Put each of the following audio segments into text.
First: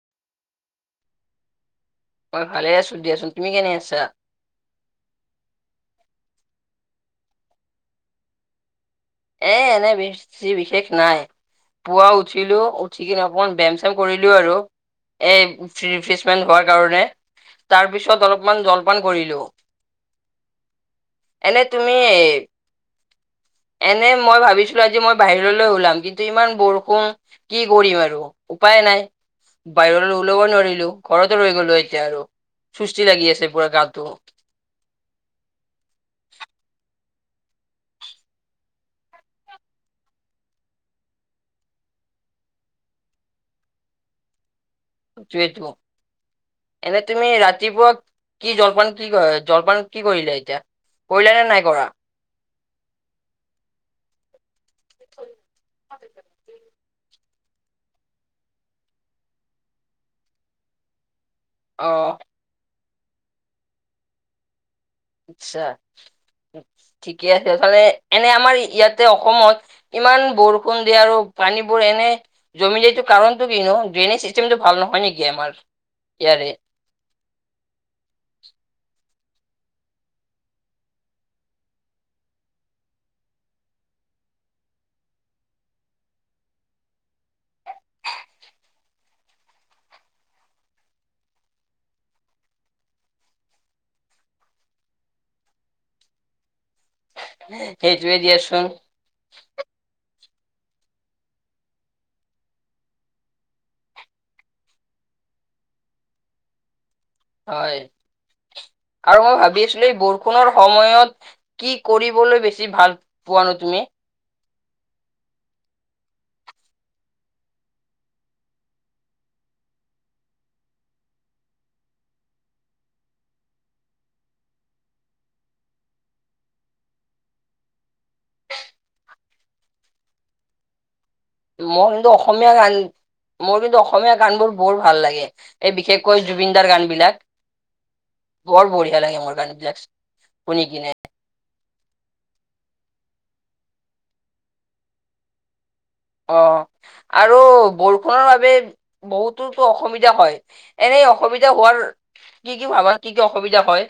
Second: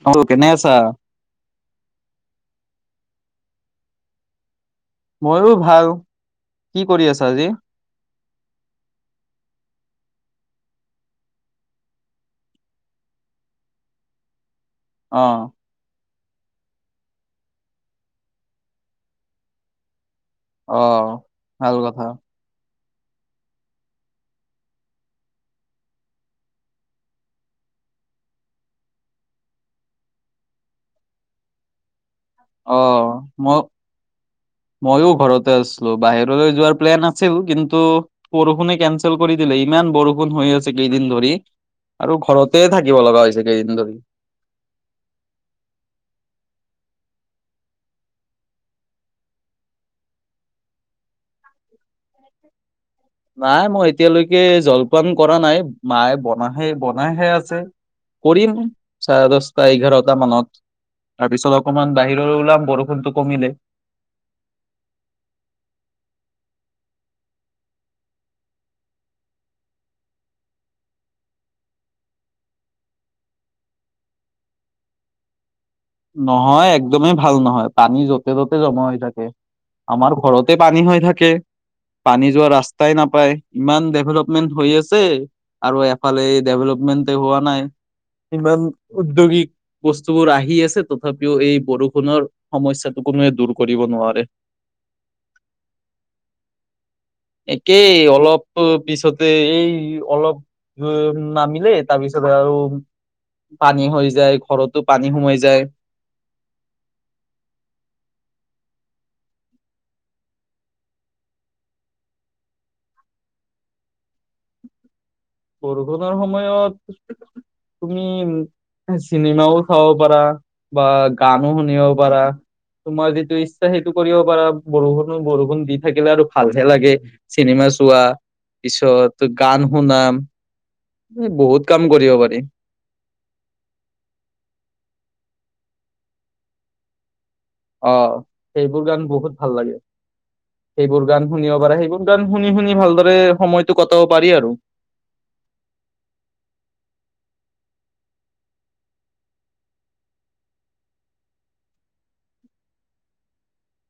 অ', বোলো কেনে আছা? মই ভালে আছোঁ দিয়াচোন তুমি কেনে আছা? ময়ো ভাল। কি কৰি আছা আজি? এ, এনে বেছি বিশেষ নাই। পুৱা উঠিলোঁ, উঠি কিনে অকমান ব্যায়াম চিয়াম কৰিলোঁ আৰু। অ এ, ফ্ৰি-ফ্ৰিচমেণ্ট হোৱাৰ কাৰণে তাৰপিছত অলপমান জলপান কৰিলোঁ। অ এনে ভাল তুমি কথা এনে মই ভাবিছিলোঁ আজি মই বাহিৰলৈ ওলাম, কিন্তু ইমান বৰষুণ কি কৰিম আৰু। উপায় নাই। বাহিৰলৈ ওলাব নোৱাৰিলোঁ, ঘৰতে ৰৈ গ'লোঁ এতিয়া আৰু। অ ফুষ্টি লাগি ম আছে পুৰা গাটো। ময়ো ঘৰতে আছলোঁ, বাহিৰলে যোৱাৰ প্লেন আ ছিল, কিন্তু বৰষুণে কেনচেল কৰি দিলে ইমান বৰষুণ হৈ আছে কেইদিন ধৰি। আৰু ঘৰতে থাকিব লগা হৈছে কেইদিন ধৰি। [inaudible] এনে তুমি ৰাতিপুৱা কি জলপান কি কৰা, জলপান কি কৰিলা এতিয়া? কৰিলা নে নাই কৰা? নাই মই এতিয়ালৈকে জলপান কৰা নাই। মায়ে বনাহে- বনাইহে আছে। কৰিম, চাৰে দছটা এঘাৰটা মানত তাৰপিছত আ অ অকণমান বাহিৰলৈ ওলাম, বৰষুণতো কমিলে। আচ্ছা ঠিকে আছে [unintelligible] এনে আমাৰ ইয়াতে অসমত ইমান বৰষুণ দিয়াৰো পানীবোৰ এনে [unintelligible] কাৰণতো কিনো ড্ৰেইনেজ চিষ্টেমটো ভাল নহয় নেকি আমাৰ? ইয়াৰে নহয়, একদ একদমেই ভাল নহয়, পানী য'তে ত'তে জমা হৈ থাকে। আমাৰ ঘৰতে পানী হৈ থাকে। পানী যোৱা ৰাস্তাই নাপায়, ইমান ডেভেলপমেন্ট হৈ আছে। আৰু এফালে ডেভেলপমেণ্টেই হোৱা নাই। ইমান উদ্যোগিক বস্তুবোৰ আহি আছে। তথাপিও এই বৰষুণৰ সমস্যাটো কোনোৱে দূৰ কৰিব নোৱাৰে। একেই সেইটোৱে অলপ দিয়াচোন পিছত এই অলপ উম, নামিলে তাৰপিছত আৰু পানী হৈ যায়, ঘৰতো পানী সোমাই যায়। হয়, আৰু মই ভাবি আছিলোঁ এই বৰষুণৰ সময়ত কি কৰিবলৈ বেছি ভাল পোৱানো তুমি? বৰষুণৰ সময়ত তুমি চিনেমাও চাব পাৰা, বা গানো শুনিব পাৰা। তোমাৰ যিটো ইচ্ছা সেইটো কৰিব পাৰা বৰষুণো বৰষুণ দি থাকিলে আৰু ভালহে লাগে। চিনেমা চোৱা পিছত গান শুনাম। এই বহুত কাম মই কিন্তু কৰিব পাৰি অসমীয়া গান মোৰ কিন্তু অসমীয়া গানবোৰ বৰ ভাল লাগে। এই বিশেষকৈ জুবিনদাৰ গান বিলাক। অ বৰ সেইবোৰ বঢ়িয়া গান লাগে মোৰ বহুত গান ভাল লাগে। বিলাক শুনি কিনে সেইবোৰ গান শুনিব পাৰে। সেইবোৰ গান গান শুনি শুনি ভালদৰে সময়তটো কটাব পাৰি আৰু। অ আৰু বৰষুণৰ বাবে বহুতোতো অসুবিধা হয়। এনেই অসুবিধা হোৱাৰ কি কি ভাবা? কি কি অসুবিধা হয়।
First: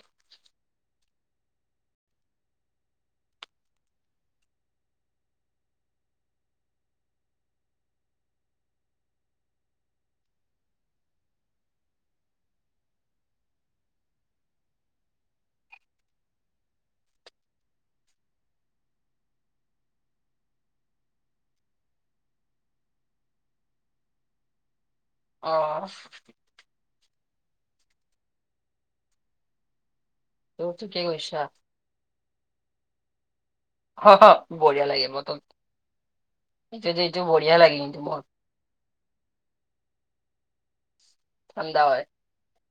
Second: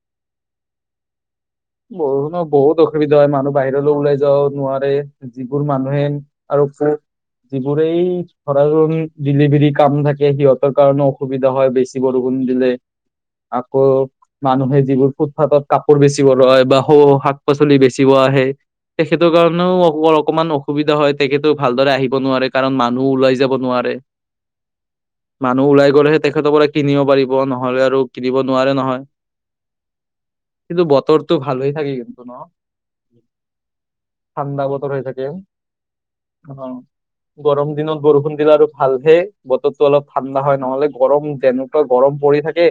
বৰুষুণত বহুত অসুবিধা হয়। মানুহ বাহিৰলৈ ওলাই যাব নোৱাৰে। যিবোৰ মানুহে আৰু [inaudible] যিবোৰেই ধৰা ডেলিভাৰী কাম থাকে, সিহঁতৰ কাৰণেও অসুবিধা হয় বেছি। বৰষুণ দিলে আকৌ মানুহে যিবোৰ ফুটফাতত কাপোৰ বেছিব লয় বা স শাক পাচলি বেছিব আহে। তেখেতৰ কাৰণেও অ অকমান অসুবিধা হয়। তেখেতো ভালদৰে আহিব নোৱাৰে। কাৰণ মানুহো ওলাই যাব নোৱাৰে। মানুহ অ' ওলাই গ'লেহে তেখেত সকলে কিনিব পাৰিব নহ'লে আৰু কিনিব নোৱাৰে নহয়। ত কিন্তু ঠিকেই বতৰ ত কৈছা। ভাল হৈ থাকে কিন্তু ন। হ হ ঠাণ্ডা বঢ়িয়া বতৰ হৈ লাগে থাকে বতৰত অ এইটোতো এইটো বঢ়িয়া গৰম লাগে দিনত কিন্তু মোৰ বৰষুণ দিলে আৰু ভালহে বতৰটো অলপ ঠাণ্ডা হয় নহ'লে গৰম ঠাণ্ডা তেনেকুৱা হয়। গৰম পৰি থাকে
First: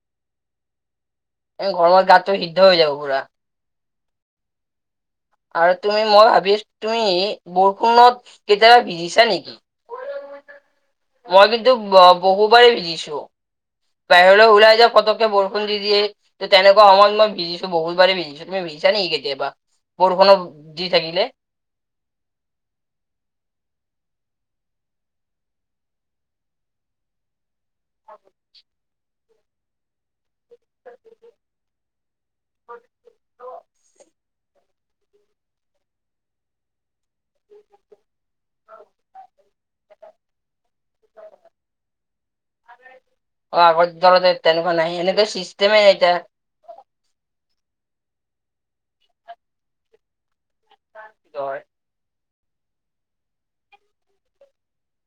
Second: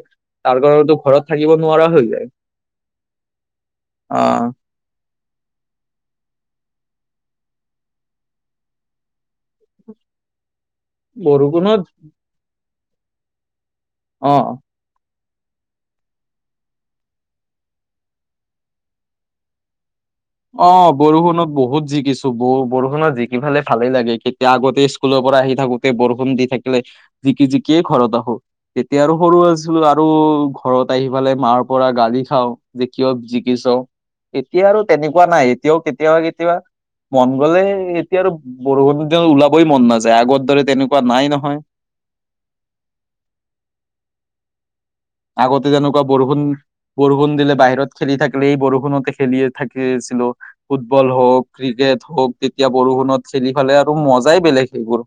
তাৰ কাৰণতো ঘৰত থাকিব এ নোৱাৰা গৰমত হৈ যায়। গাটো সিদ্ধ হৈ যাব পুৰা। অঁ আৰু তুমি মই ভাবি আছো তুমি বৰষুণত কেতিয়াবা ভিজিছা নেকি? [unintelligible] মই কিন্তু বৰষুণত বহুবাৰেই ভিজিছো বাহিৰলৈ অ ওলাই যাওঁ। পকত বৰষুণ দি দিয়ে ত তেনেকুৱা সমত মই ভিজিছো বহুত বাৰে ভিজিছো তুমিজছ নেকি কেতিয়াবা? বৰষুণত দি অঁ থাকিলে বৰষুণত বহুত জিকিছো বু বৰষুণত জিকি পালে ভালেই লাগে কেতিয়া আগতে স্কুলৰ পৰা আহি থাকোতে বৰষুণ দি থাকিলে। জিকি জিকিয়ে ঘৰত আহো তেতিয়া আৰু সৰু আছিলো আৰু ঘৰত আহি ফালে মাৰ পৰা গালি খাও যে কিয় জিকিছ এতিয়া আৰু তেনেকুৱা নাই এতিয়াও কেতিয়াবা কেতিয়াবা মন গ'লে এতিয়া আৰু বৰষুণ দিলে উলাবলে মন নাযায়। আগৰ দৰে তেনেকুৱা নাই নহয়। অ আগৰ ধৰণে তেনেকুৱা নাই এনে আগতে যেনেকুৱা বৰষুণ বৰষুণ দিলে বাহিৰত খেলি থাকিলে এই বৰষুণতে খেলি থাকিছিলো। ফুটবল এতিয়া হওঁক, হয় ক্ৰিকেট হওঁক তেতিয়া বৰষুণত খেলি ফালে আৰু মজাই বেলেগ সেইবোৰ।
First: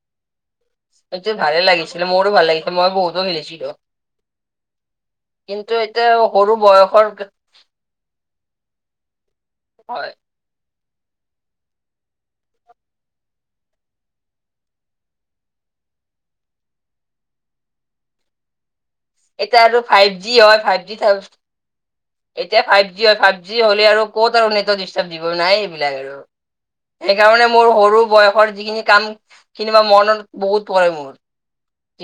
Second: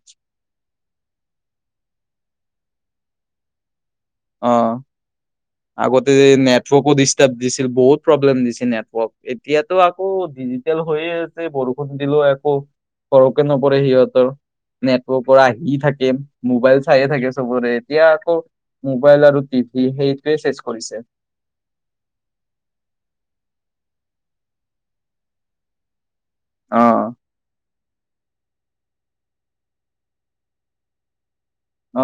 সিটো ভালে লাগিছিলে মোৰো ভাল লাগিছিল মই বহুতো খেলিছিলো। অঁ কিন্তু এতিয়া আগতে সৰু নেটৱৰ্কো বয়সৰ ডিষ্টাৰ্ব দিছিল বহুত প্ৰব্লেম দিছিল। নেটৱৰ্ক এতিয়াতো হয় আকৌ তেল হৈয়ে আছে বৰষুণ দিলেও একো ফৰকে নপৰে সিহঁতৰ নেটৱৰ্কৰ আহি থাকে মোবাইল চাইে থাকে সবৰে। এতিয়া আকৌ মোবাইল আৰু তিভি সেই যি হয় ফাইভজি চা এতিয়া ফাইভ জি হয় ফাইভ জি হলে আৰু ক'ত আৰু নেটৱৰ্ক দিষ্টাব দিব। নাই এইবিলাক আৰু অ সেইকাৰণে মোৰ সৰু বয়সৰ যিখিনি কামখিনি মই মনত বহুত পৰে মোৰ।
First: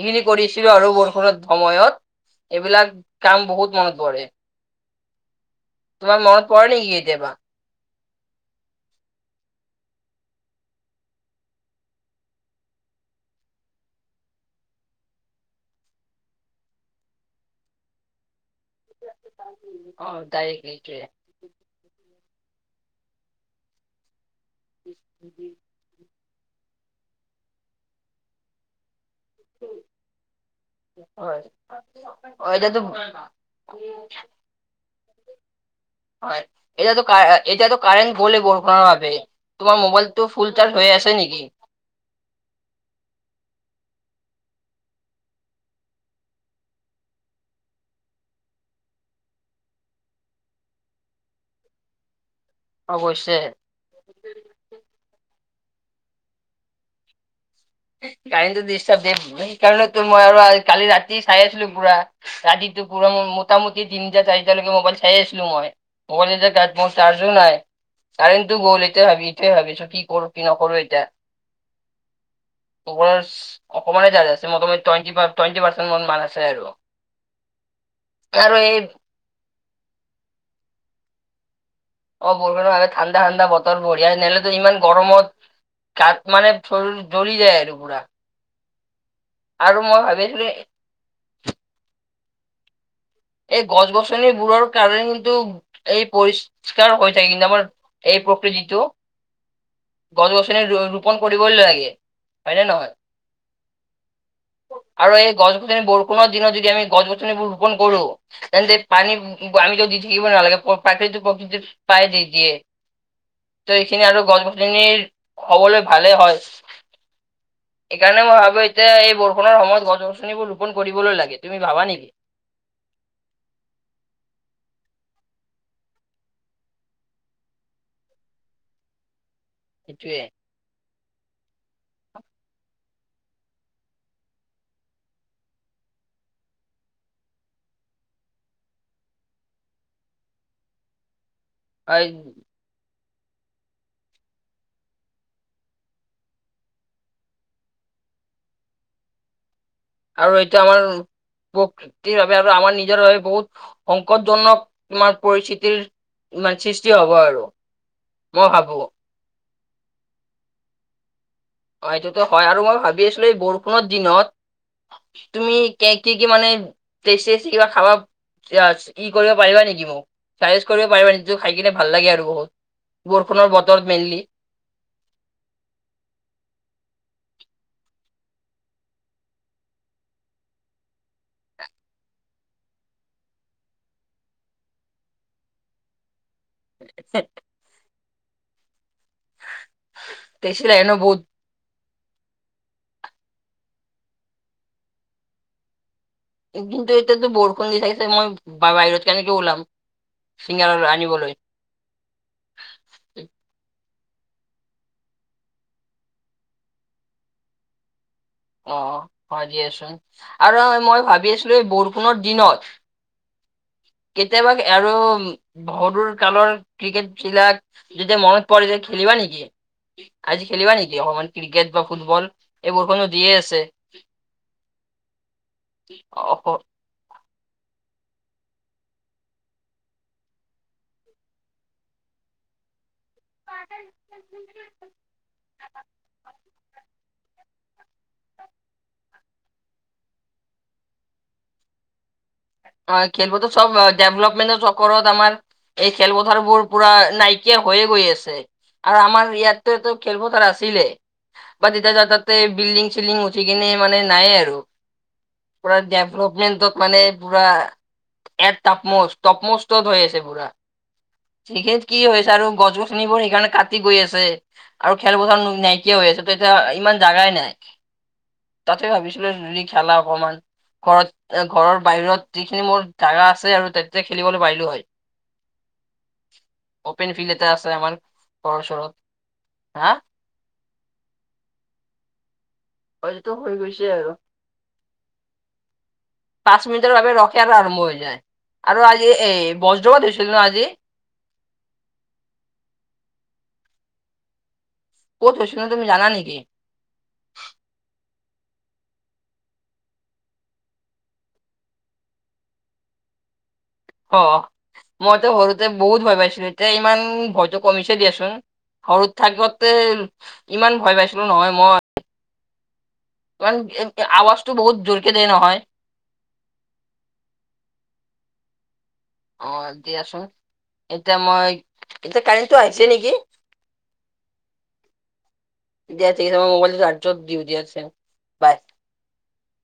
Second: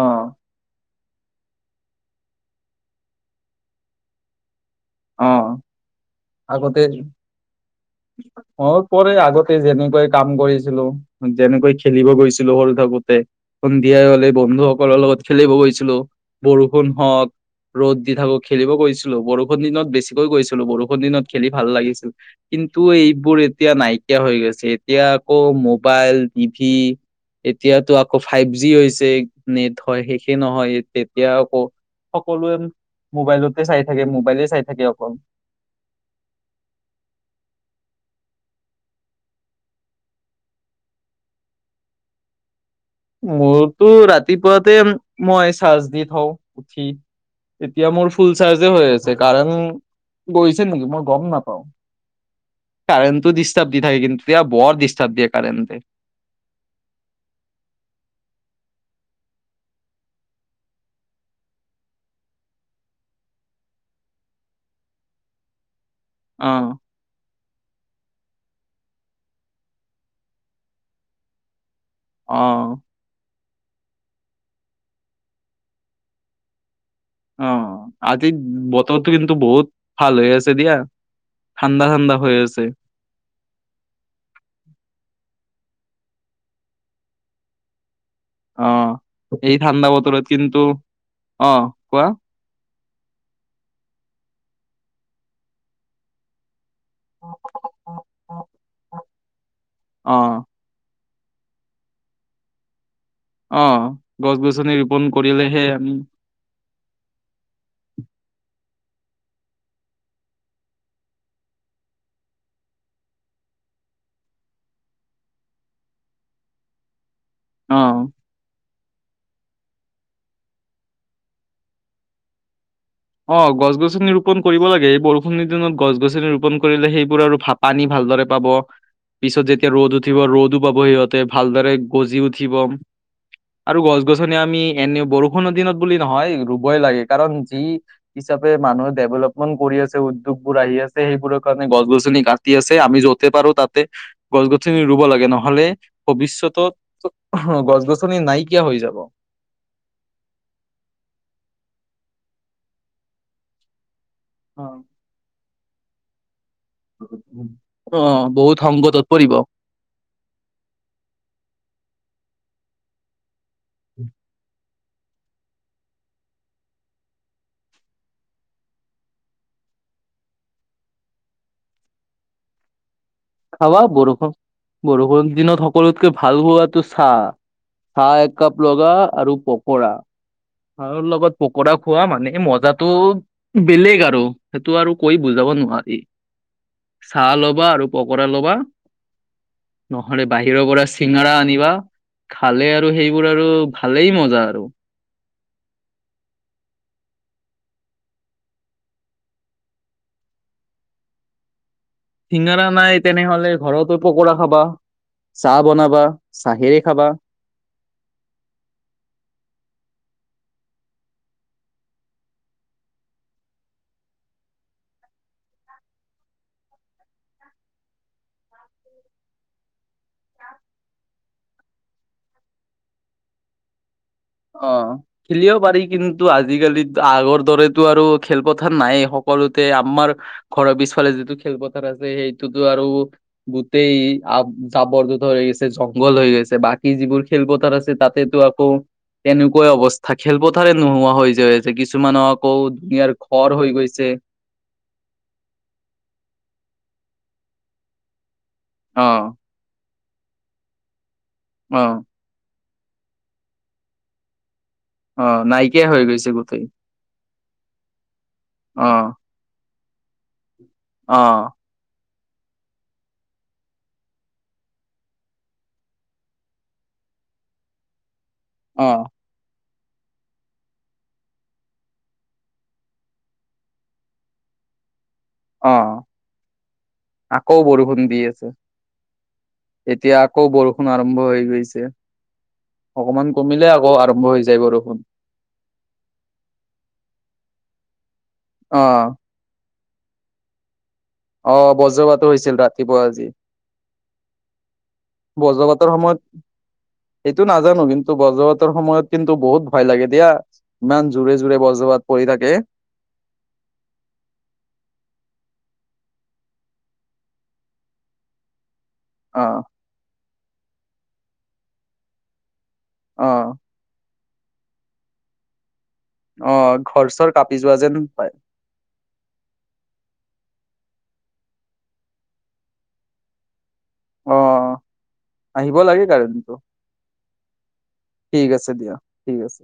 অ কৰিছিলো আৰু বৰষুণৰ সময়ত এইবিলাক কাম বহুত মনত পৰে অ তোমাৰ মনত পৰে নেকি কেতিয়াবা মনত পৰে আগতে যেনেকৈ কাম কৰিছিলো যেনেকৈ খেলিব গৈছিলো সৰু থাকোতে সন্ধিয়াই হলে বন্ধু সকলৰ লগত খেলিব গৈছিলো বৰষুণ হওক ৰ'দ দি থাকো খেলিব গৈছিলো বৰষুণ বৰষুণ দিনত অ বেছিকৈ গৈছিলো ডাইৰেক্ট বৰষুণ এইটোৱে দিনত খেলি ভাল লাগিছিল কিন্তু এইবোৰ এতিয়া নাই নাইকিয়া হৈ গৈছে এতিয়া আকৌ মোক মোবাইল টিভি এতিয়াতো আকৌ ফাইভ জি হৈছে নেট হয় শেষে নহয় তেতিয়া হয় আকৌ অ সকলোৱে এতিয়াতো মোবাইলতে চাই থাকে মোক ৰিলে চাই থাকে অকল হয় এতিয়াতো কা এতিয়াতো কাৰেট গলেই ব বোনো ভবে তোমাৰ মোবাইলটো ফুল চাৰ্জ হৈ আছে নেকি মোৰতো ৰাতিপুৱাতে মই চাৰ্জ দি থওঁ উঠি এতিয়া মোৰ ফুল চাৰ্জে হৈ আছে কাৰণ গৈছে নেকি মই গম নাপাওঁ অৱশ্যে কাৰেণ্টটো ডিষ্টাৰ্ব দি থাকে কিন্তু এতিয়া বৰ ডিষ্টাৰ্ব দিয়ে কাৰেণ্টে কাৰেন্টটো ডিষ্টাব দিয়ে সেইকাৰণতো মই আৰু কালি ৰাতি চাই আছিলো পুৰা ৰাতিটো পৰা মোটামুটি তিনিটা চাৰিট লৈকে মোবাইল চাই আছিলো মই মোবাইল অ চাৰছ বন চাৰ্জো নাই কাৰেণ্টটো গ'ল এতিয়া ভাবি এতিয়া ভাবিছো কি কৰো কি নকৰো এতিয়া অ কোৱাছ অকণমানে চাৰয আছে মটামটি টুৱেটি পাৰ্চেণ্ট মান আছে আৰু অ আজি আৰু এই বতৰটো কিন্তু বহুত ভাল হৈ আছে দিয়া ঠাণ্ডা ঠাণ্ডা অ হৈ আছে বৰষুণৰ ঠাণ্ডা ঠাণ্ডা বতৰ বঢ়িয়া নহলেতো ইমান গৰমত তাক মানে শৰীৰ জ্বলি যায় আৰু পুৰা অ এই আৰু ঠাণ্ডা মই বতৰত ভাবিছিলো কিন্তু অ কোৱা এই গছ গছনিবোৰৰ কাৰণেটো এই পৰিস্থি পৰিষ্কাৰ হৈ থাক কিন্তু আমাৰ এই প্ৰকৃতিটো অ গছ গছনিৰ ৰু ৰোপন কৰিবই লাগে হয় নে নহয়। অ গছ গছনি ৰোপন আৰু এই গছ কৰিলেহে গছনি বৰষুণৰ দিনত যদি আমি গছ গছনিবোৰ ৰোপন কৰো তেন্ত পানী আমিতো দি থাকিব নালাগে প্ৰাকৃতিক প্ৰকৃতি পায় দি দিয়ে ত এইখিনি আৰু গছ গছনিৰ হবলৈ ভালেই হয় অ সেইকাৰণে মই ভাবো এতিয়া এই বৰষুণৰ সময়ত গছ গছনিবোৰ ৰোপন কৰিবলৈ লাগে তুমি ভাবা নেকি? অ গছ গছনি ৰোপন কৰিব লাগে এই বৰষুণি দিনত গছ গছনি ৰোপন কৰিলে সেইবোৰ আৰু ভাত পানী ভালদৰে পাব পিছত যেতিয়া ৰ'দ উঠিব সেইটোয়ে ৰ'দো পাব সিহঁত। তে ভালদৰে গজি উঠিব। আৰু গছ-গছনি আমি এনেও বৰষুণৰ দিনত বুলি নহয়, ৰুবই লাগে কাৰণ যি। হিচাপে মানুহে ডেভলপমেণ্ট কৰি আছে উদ্যোগবোৰ আহি আছে। সেইবোৰৰ কাৰণে গছ গছনি কাটি আছে আমি য'তে পাৰো তাত তে গছ-গছনি ৰুব লাগে নহলে ভৱিষ্যতত। গছ-গছনি নাইকিয়া হৈ যাব। আৰু এইটো আমাৰ প্ৰকৃতিৰ বাবে আৰু আমাৰ নিজৰ বাবে বহুত। সংকটজনক কিমান পৰিস্থিতিৰ ইমান চিচ [unintelligible] অঁ বহুত সংগকতত পৰিব। অঁ, এইটোত' হয় আৰু মই ভাবি আছিলো এই বৰষুণৰ দিনত। তুমি কেক কি কি মানে পেছি-চেছি কিবা খাবা চিৰাজ কি কৰিব পাৰিবা নেকি মোক চাজেষ্ট কৰিব পাৰিবা নেকি? যিটো খাই কিনে ভাল লাগে আৰু বহুত। বৰষুণৰ খাবা বতৰত বৰষুণ, মেইনলি বৰষুণৰ দিনত সকলোতকে ভাল হোৱাটো চা। চাহ এক কাপ লগা আৰু পকৰা। চাহ ৰ লগত পকোৰা খোৱা মানে মজাতটোও বেলেগ আৰু সেইটো আৰু কৈ বুজাব নোৱাৰি। চাহ ল'বা আৰু পকোৰা ল'বা নহ'লে টেক্সি বাহিৰৰ লাগে পৰা ন বহুত চিঙাৰা আনি দিবা খালে আৰু সেইবোৰ আৰু ভালেই মজা আৰু। একদিন ত'কিন্তু এতিতো বৰষুণ দি থাকিছে, মই বা বাহিৰত কেনেকে ওলাম? চিঙৰা আনিবলৈ। চিঙাৰা নাই তেনেহ'লে ঘৰতে পকোৰা খাবা চাহ বনাবা চাহেৰে খাবা। অ' অ' হয় দিয়াচোন আৰু নহয় মই ভাবি আছিলো এই বৰষুণৰ দিনত। কেতিয়াবা আৰু সৰুৰ কালৰ ক্ৰিকেট বিলাক যেতিয়া মনত পৰে যে, খেলিবা নেকি? আজি খেলিবা নেকি? অকমান ক্ৰিকেট বা ফুটবল এই বৰষুন দিয়ে আছে। অঁ, খেলিবা পাৰি কিন্তু অ- অ- আজিকালি ত' আগৰ দৰেতো আৰু খেলপথাৰ নাইয়ে সকলোতে আম্মাৰ ঘৰৰ পিছফালে যিটো খেলপথাৰ আছে সেইটোতো আৰু। গোটেই আব- জাবৰ জোথৰ হৈ গৈছে, জংঘল হৈ গৈছে, বাকী যিবোৰ খেলপথাৰ আছে, তাতেতো আকৌ তেনেকুৱাই অৱস্থা, খেলপথাৰে নোহোৱা হৈ যায় যে কিছুমানক। অয়, খেলপথাৰত চব ডেভলপমেনো চব কৰাত আমাৰ এই খেলপথাৰ বোৰ পুৰা নাইকিয়া হৈয়ে গৈ আছে। আৰু অ আমাৰ ইয়াতে তো খেলপথাৰ আছিলে, বা অ যেতিয়া যা তাত তে বিল্ডিং-চিল্ডিং উঠি কিনে মানে নাই আৰু অ পুৰা নাইকিয়া হৈ গৈছে গোটেই ডেভলপমেন্টত মানে পুৰা এট অ টাপমোষ্ট টপমোষ্টত হৈ আছে পুৰা। অঁ, টিকেত কি হৈছে আৰু গছ-গছনিবোৰ সেইকাৰণে কাটি গৈ আছে। আৰু খেলপথাৰ না- নাইকিয়া হৈ আছে, ত' এতিয়া ইমান জাগাই নাই। অ তাতে ভাবিছিলো যদি খেলা অকমান ঘৰত এ ঘৰৰ বাহিৰত যিখিনি মোৰ জাগা আছে আৰু তাত তেতিয়া খেলিবলৈ পাৰিলো হয়। অঁ, অপেন ফিল্ড এটা আকৌ আছে আমাৰ বৰষুণ দি আছে, ঘৰৰ ওচৰত হা এতিয়া আকৌ বৰষুণ আৰম্ভ হৈ গৈছে। হয়তো অকমান হৈ কমিলে গৈছে আকৌ আৰু আৰম্ভ হৈ যায় বৰষুণ। পাঁচ মিনিটৰ বাবে ৰ'খে আৰু আৰম্ভ হৈ যায়, আৰু আজি অ', এই বজ্ৰপাট দিছিল ন' আজি? অঁ, বজ্ৰপাটো হৈছিল ৰাতিপুৱা আজি। ক'ত হৈছিলো তুমি বজ্ৰপাটৰ জানা নেকি? সময়ত। এইটো নাজানো, কিন্তু বজ্ৰপাটৰ সময়ত কিন্তু বহুত ভয় লাগে দিয়া। ইমান জোৰে জোৰে বজ্ৰপাট পৰি থাকে। অ', মইতো সৰুতে বহুত ভয় পাইছিলো, এতিয়া ইমান ভয়টো কমিছে দিয়াচোন। সৰুত অ', থাকোতে ইমান ভয় পাইছিলো নহয় মই। অ', ইমান ইতকে আৱাজটো বহুত জোৰকে দিয়ে নহয়। অ', ঘৰ-চৰ কাপি যোৱা যেন পায়। অ', দিয়াচোন এতিয়া মই এতিয়া কাৰেণ্টটো আহিছে নেকি? অ', অ'। আহিব লাগে দিয়া ঠিক আছে মই কাৰেণ্টটো, মোবাইলটো চাৰ্জত দিওঁ দিয়া আছে ঠিক বাই। আছে দিয়ক ঠিক আছে।